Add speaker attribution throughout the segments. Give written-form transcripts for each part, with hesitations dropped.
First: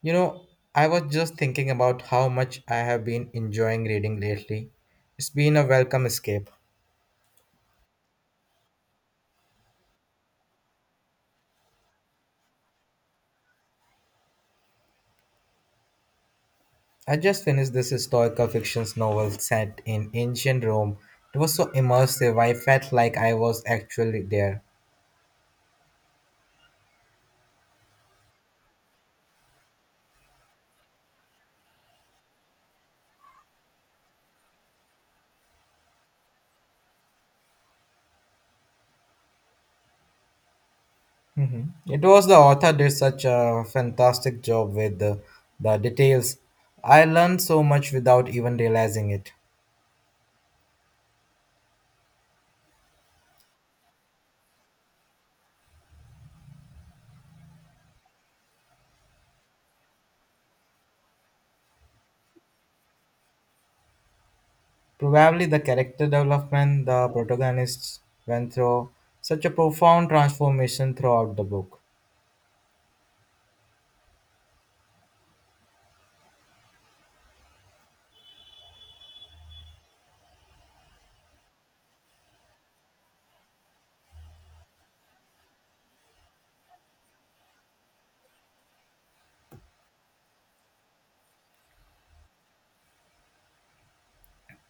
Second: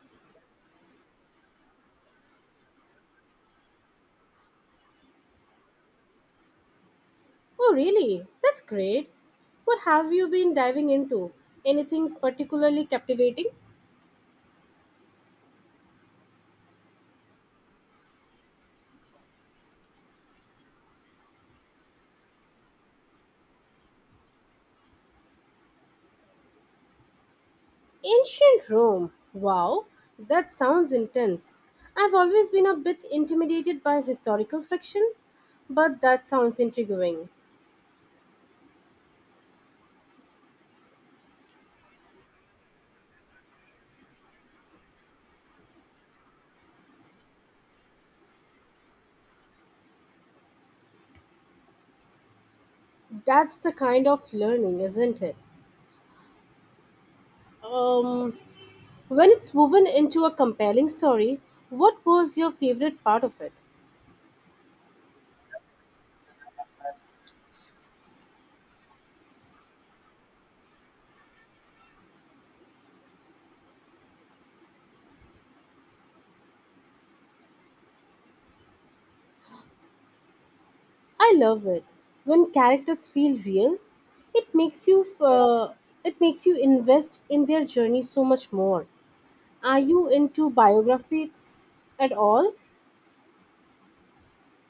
Speaker 1: You know, I was just thinking about how much I have been enjoying reading lately. It's been a welcome escape.
Speaker 2: Oh, really? That's great. What have you been diving into? Anything particularly captivating?
Speaker 1: I just finished this historical fiction novel set in ancient Rome. It was so immersive, I felt like I was actually there.
Speaker 2: Ancient Rome. Wow, that sounds intense. I've always been a bit intimidated by historical fiction, but that sounds intriguing.
Speaker 1: Mhm. It was the author did such a fantastic job with the details. I learned so much without even realizing it.
Speaker 2: That's the kind of learning, isn't it? Um, when it's woven into a compelling story, what was your favorite part of it?
Speaker 1: Probably the character development the protagonists went through, such a profound transformation throughout the book.
Speaker 2: I love it when characters feel real. It makes you it makes you invest in their journey so much more. Are you into biographies at all?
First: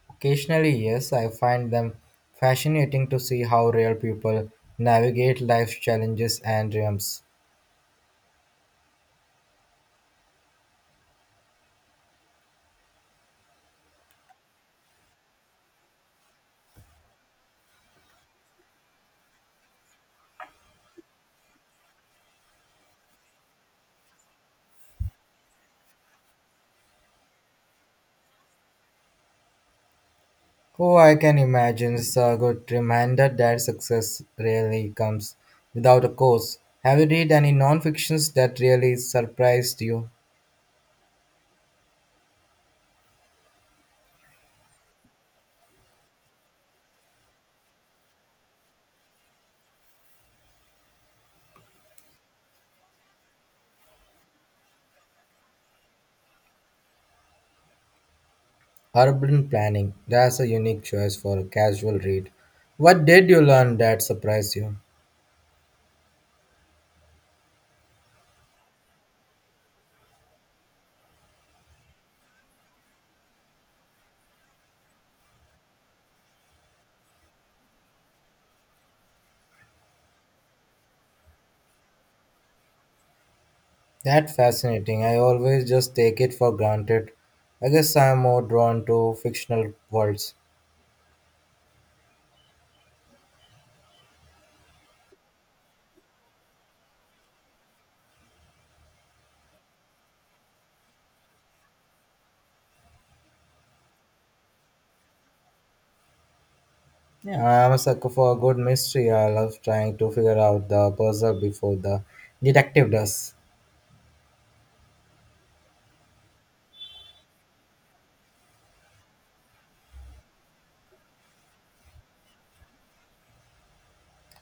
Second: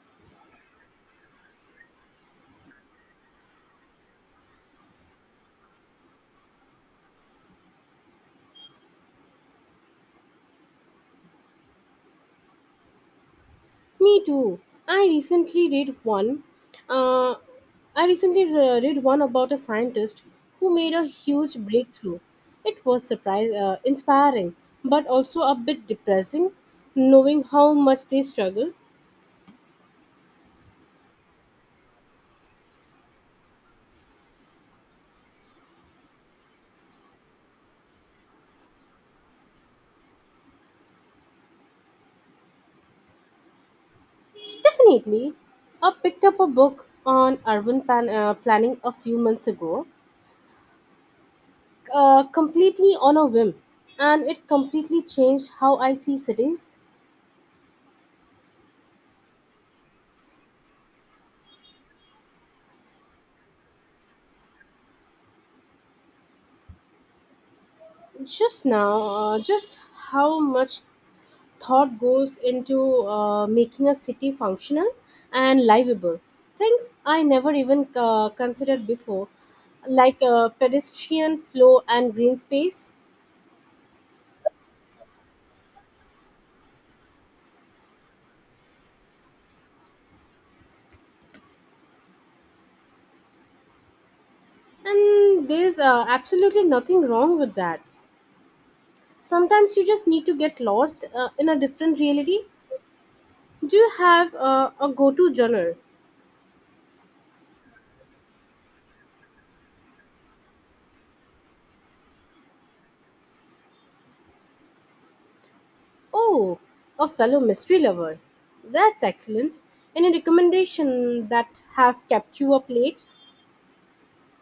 Speaker 1: Occasionally, yes, I find them fascinating to see how real people navigate life's challenges and dreams.
Speaker 2: Me too. I recently read one. Uh, I recently read one about a scientist who made a huge breakthrough. It was surprise inspiring, but also a bit depressing, knowing how much they struggle.
Speaker 1: Oh, I can imagine it's a good reminder that success really comes without a course. Have you read any non-fictions that really surprised you?
Speaker 2: Definitely. I picked up a book on urban plan planning a few months ago, completely on a whim, and it completely changed how I see cities.
Speaker 1: Urban planning, that's a unique choice for a casual read. What did you learn that surprised you?
Speaker 2: Just how much thought goes into making a city functional and livable. Things I never even considered before, like pedestrian flow and green space.
Speaker 1: That's fascinating. I always just take it for granted. I guess I'm more drawn to fictional worlds.
Speaker 2: And there's absolutely nothing wrong with that. Sometimes you just need to get lost in a different reality. Do you have a go to genre?
Speaker 1: Yeah, I'm a sucker for a good mystery. I love trying to figure out the puzzle before the detective does.
Speaker 2: Oh, a fellow mystery lover. That's excellent. Any recommendation that have kept you up late?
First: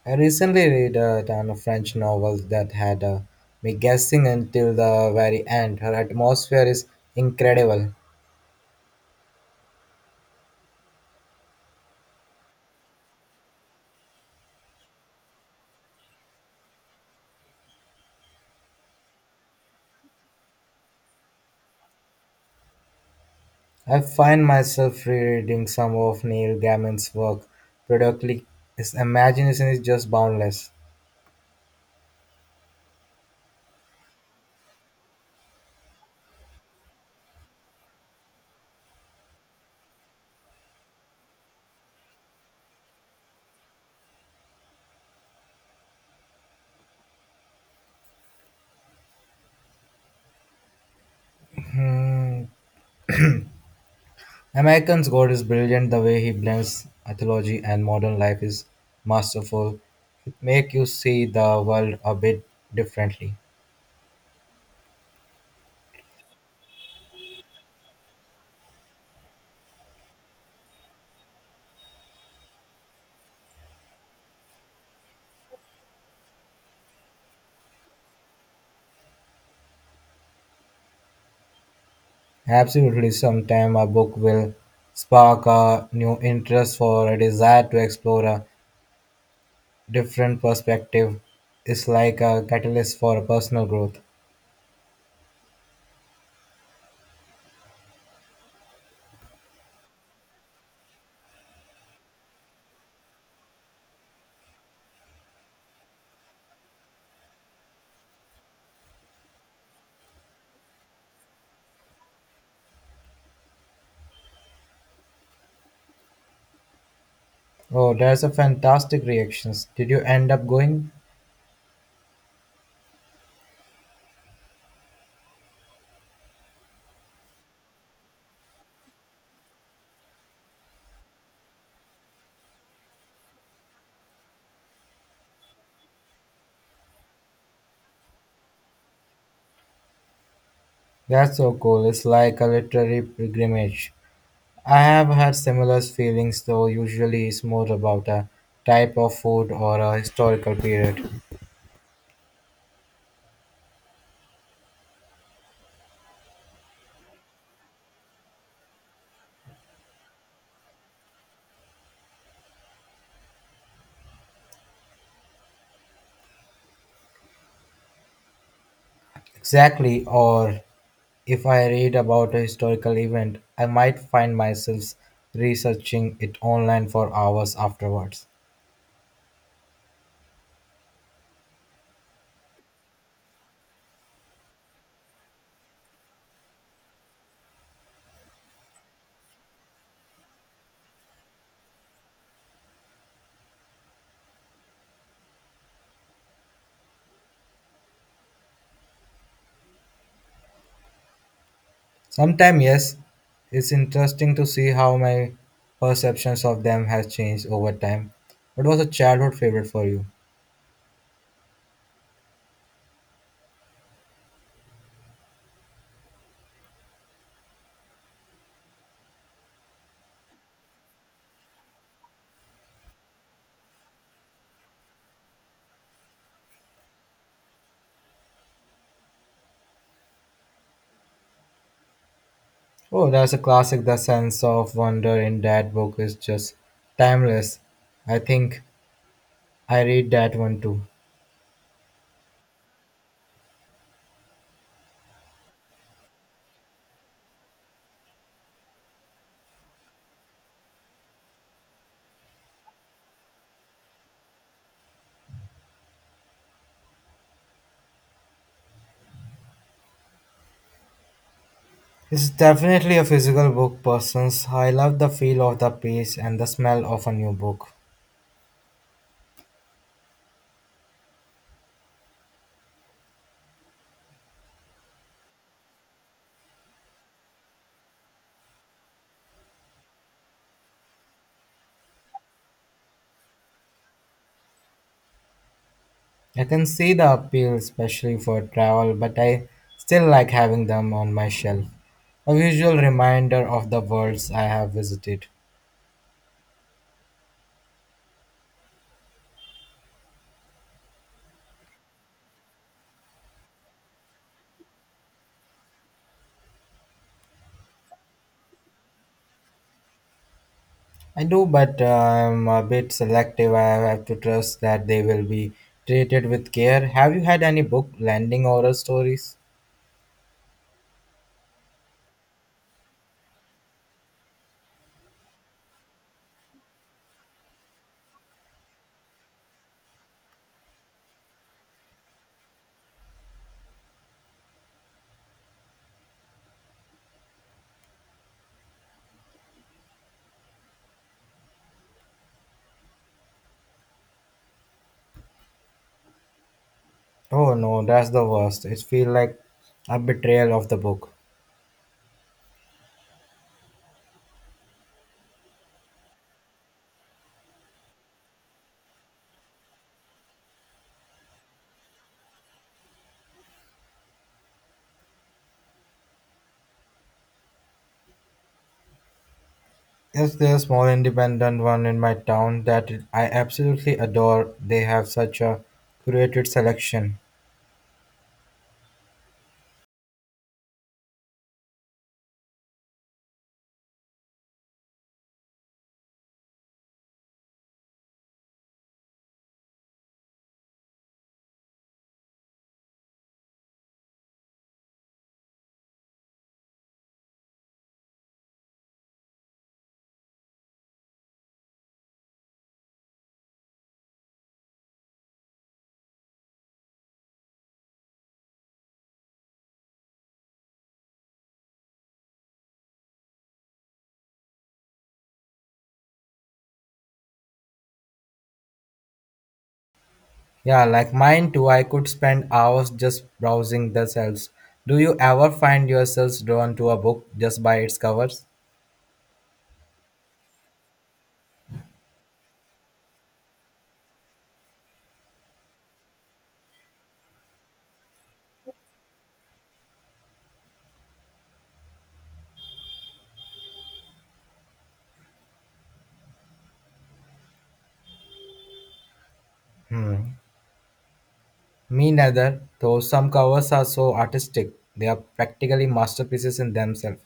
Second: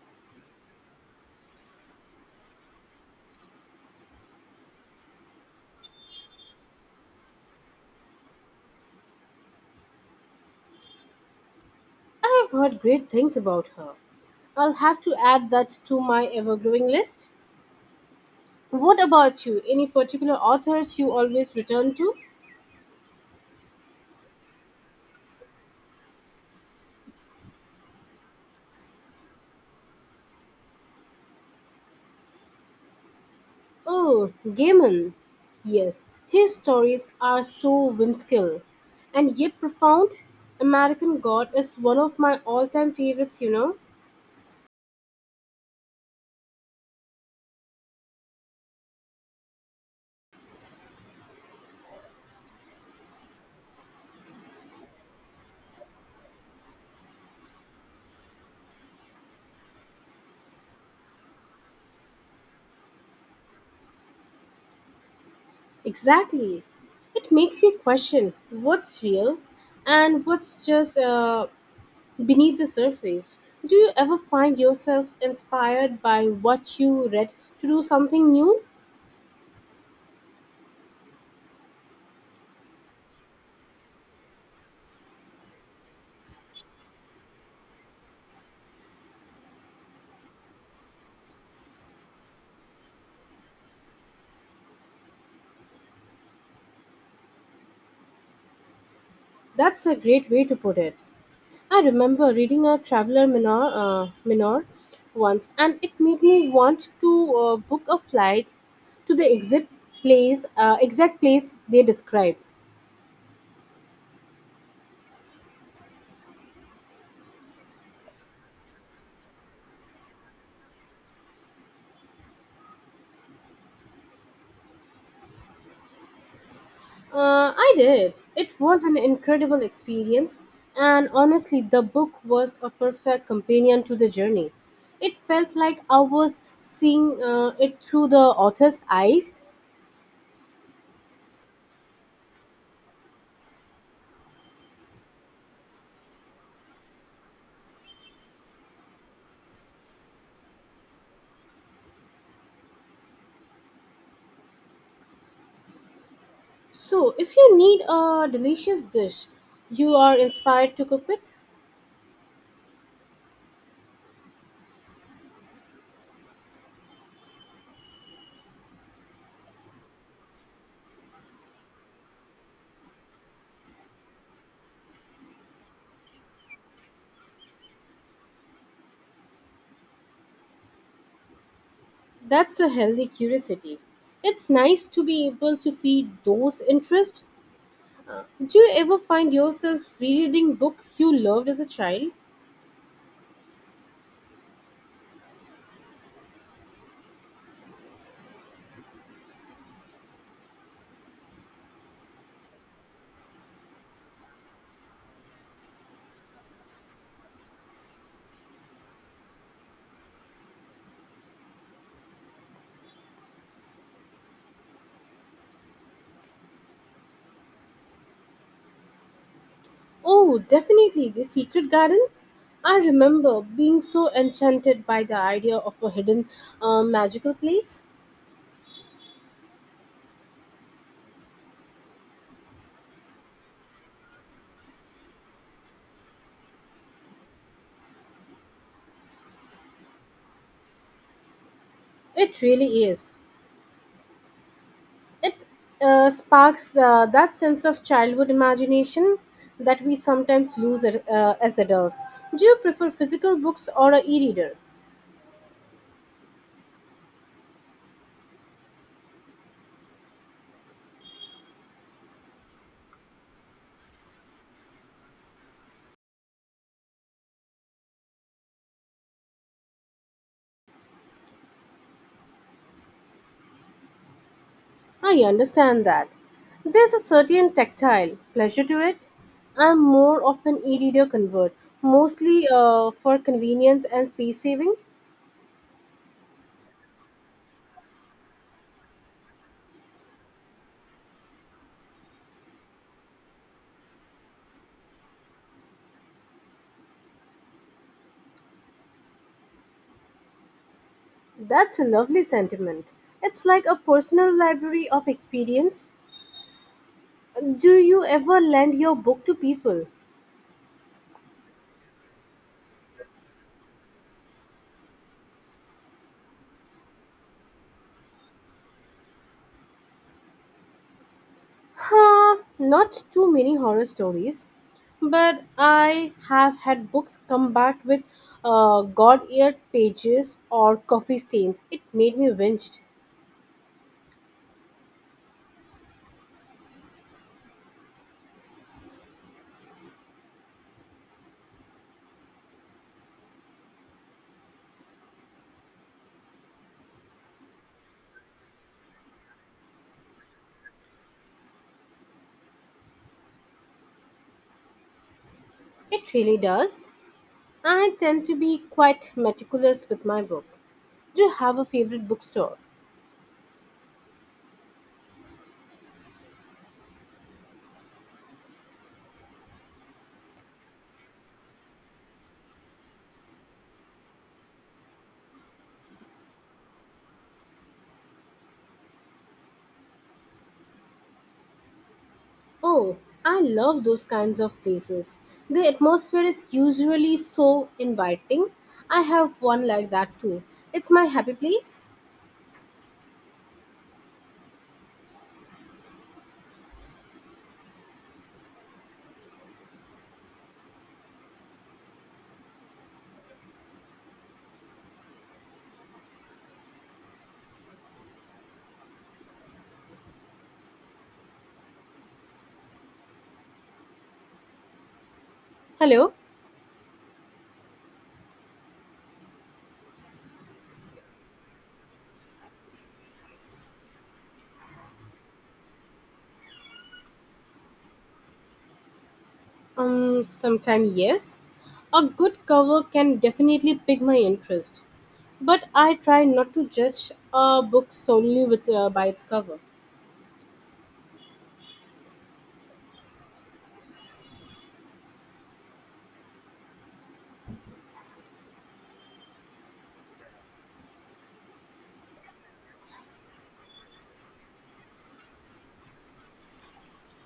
Speaker 1: I recently read a ton of French novels that had me guessing until the very end. Her atmosphere is incredible.
Speaker 2: I have heard great things about her. I'll have to add that to my ever growing list. What about you? Any particular authors you always return to?
Speaker 1: I find myself rereading some of Neil Gaiman's work. Productly, his imagination is just boundless.
Speaker 2: Oh, Gaiman. Yes, his stories are so whimsical and yet profound. American God is one of my all time favorites, you know?
Speaker 1: Hmm, American's God is brilliant. The way he blends mythology and modern life is masterful. It makes you see the world a bit differently.
Speaker 2: Exactly. It makes you question what's real and what's just beneath the surface. Do you ever find yourself inspired by what you read to do something new?
Speaker 1: Absolutely, sometime a book will spark a new interest for a desire to explore a different perspective. It's like a catalyst for personal growth.
Speaker 2: That's a great way to put it. I remember reading a minor once, and it made me want to book a flight to the exact place they described.
Speaker 1: Oh, there's a fantastic reactions. Did you end up going?
Speaker 2: I did. It was an incredible experience, and honestly, the book was a perfect companion to the journey. It felt like I was seeing it through the author's eyes.
Speaker 1: That's so cool. It's like a literary pilgrimage. I have had similar feelings, though usually it's more about a type of food or a historical period.
Speaker 2: So, if you need a delicious dish you are inspired to cook with,
Speaker 1: Exactly, or if I read about a historical event, I might find myself researching it online for hours afterwards.
Speaker 2: that's a healthy curiosity. It's nice to be able to feed those interests. Do you ever find yourself rereading book you loved as a child?
Speaker 1: Sometimes, yes, it's interesting to see how my perceptions of them has changed over time. What was a childhood favorite for you?
Speaker 2: Oh, definitely The Secret Garden. I remember being so enchanted by the idea of a hidden magical place.
Speaker 1: Oh, that's a classic. The sense of wonder in that book is just timeless. I think I read that one too.
Speaker 2: It really is. It that sense of childhood imagination that we sometimes lose as adults. Do you prefer physical books or a e-reader?
Speaker 1: It's definitely a physical book persons. I love the feel of the page and the smell of a new book.
Speaker 2: I understand that. There's a certain tactile pleasure to it. I'm more of an e reader convert, mostly for convenience and space saving.
Speaker 1: I can see the appeal especially for travel, but I still like having them on my shelf. A visual reminder of the worlds I have visited.
Speaker 2: That's a lovely sentiment. It's like a personal library of experience. Do you ever lend your book to people?
Speaker 1: I do, but I'm a bit selective. I have to trust that they will be treated with care. Have you had any book landing oral stories?
Speaker 2: Huh, not too many horror stories. But I have had books come back with God eared pages or coffee stains. It made me winched.
Speaker 1: Oh no, that's the worst. It feels like a betrayal of the book.
Speaker 2: It really does. I tend to be quite meticulous with my book. Do you have a favorite bookstore?
Speaker 1: Yes, there's a small independent one in my town that I absolutely adore. They have such a curated selection.
Speaker 2: Oh, I love those kinds of places. The atmosphere is usually so inviting. I have one like that too. It's my happy place. Hello?
Speaker 1: Yeah, like mine too. I could spend hours just browsing the shelves. Do you ever find yourselves drawn to a book just by its covers?
Speaker 2: Sometime yes. A good cover can definitely pique my interest. But I try not to judge a book solely by its cover.
Speaker 1: Me neither, though some covers are so artistic. They are practically masterpieces in themselves.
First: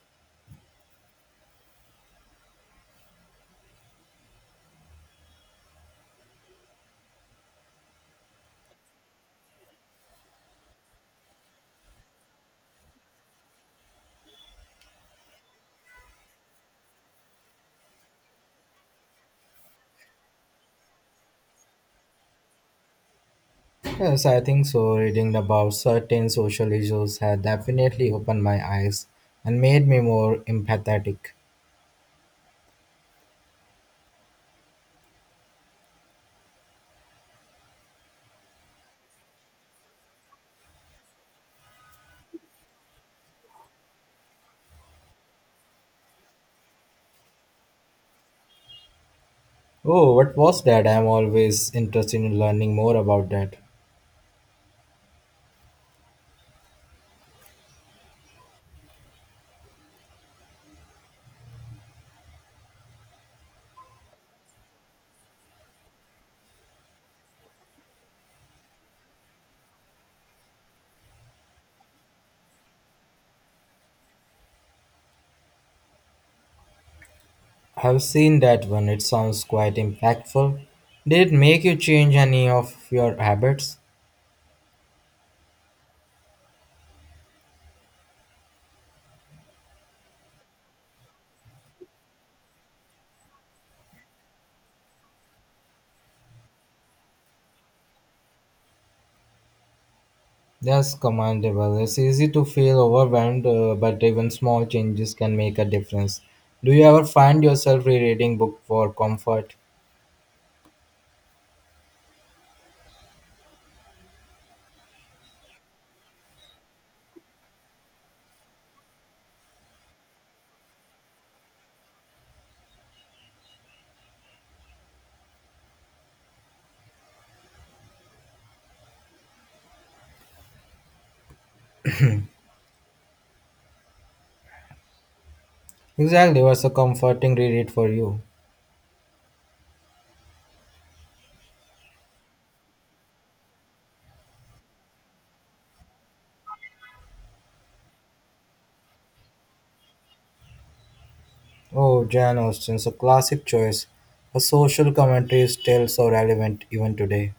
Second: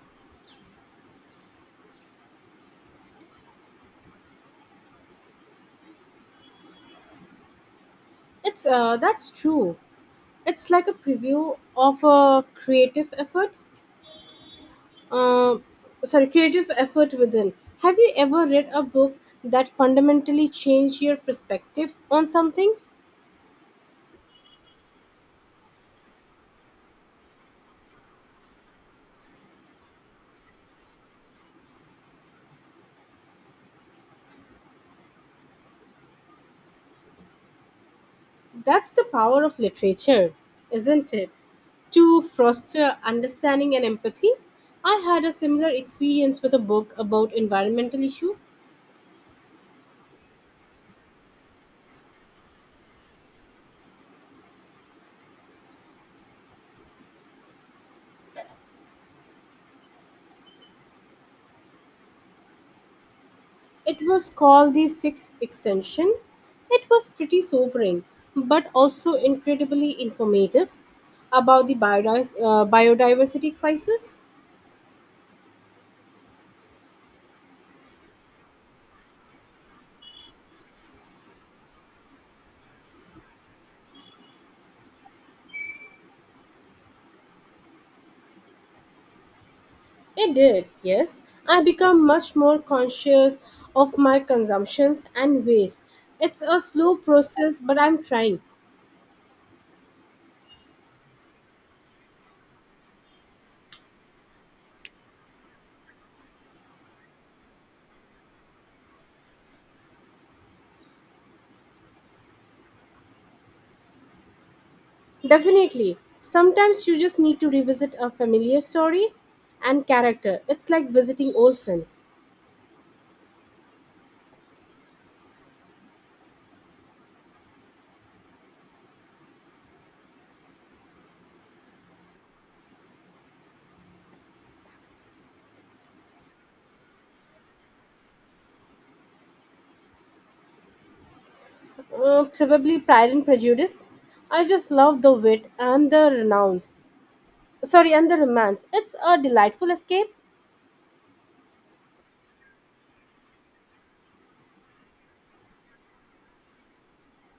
Speaker 2: It's That's true. It's like a preview of a creative effort. Uh, Creative effort within. Have you ever read a book that fundamentally changed your perspective on something?
Speaker 1: Yes, I think so. Reading about certain social issues had definitely opened my eyes and made me more empathetic.
Speaker 2: That's the power of literature, isn't it? To foster understanding and empathy. I had a similar experience with a book about environmental issue.
Speaker 1: Oh, what was that? I'm always interested in learning more about that.
Speaker 2: It was called the Sixth Extension. It was pretty sobering, but also incredibly informative about the biodiversity crisis.
Speaker 1: I've seen that one. It sounds quite impactful. Did it make you change any of your habits?
Speaker 2: It did, yes. I become much more conscious of my consumptions and waste. It's a slow process, but I'm trying.
Speaker 1: That's commendable. It's easy to feel overwhelmed, but even small changes can make a difference. Do you ever find yourself rereading book for comfort?
Speaker 2: Definitely. Sometimes you just need to revisit a familiar story and character. It's like visiting old friends.
Speaker 1: Exactly, what's a comforting reread for you?
Speaker 2: Probably Pride and Prejudice. I just love the wit and the romance. It's a delightful escape.
Speaker 1: Oh, Jane Austen's a classic choice. Her social commentary is still so relevant even today.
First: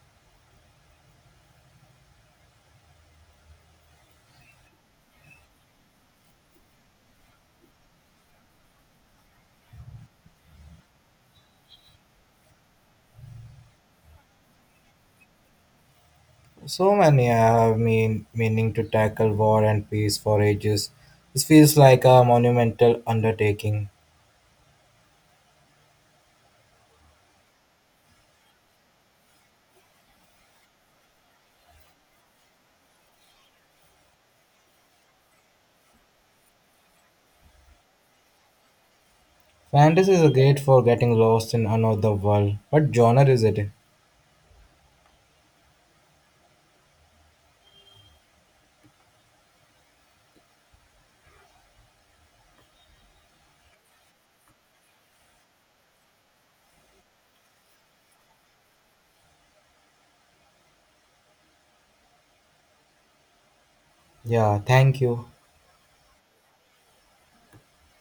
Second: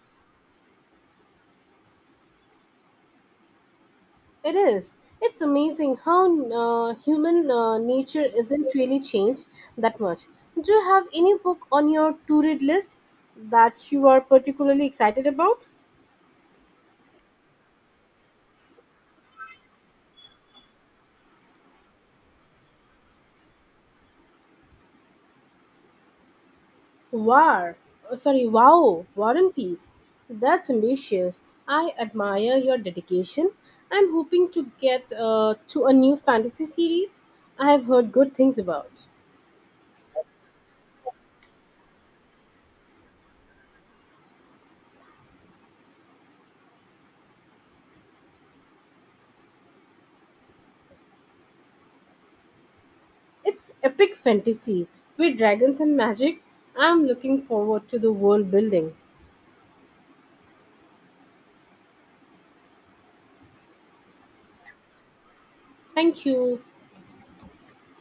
Speaker 2: It is. It's amazing how human nature isn't really changed that much. Do you have any book on your to read list that you are particularly excited about?
Speaker 1: So many have been meaning to tackle war and peace for ages. This feels like a monumental undertaking.
Speaker 2: War, oh, sorry, wow, War and Peace. That's ambitious. I admire your dedication. I'm hoping to get to a new fantasy series I have heard good things about.
Speaker 1: Fantasy is great for getting lost in another world. What genre is it?
Speaker 2: It's epic fantasy with dragons and magic. I'm looking forward to the world building.
Speaker 1: Yeah, thank you.
Speaker 2: Thank you.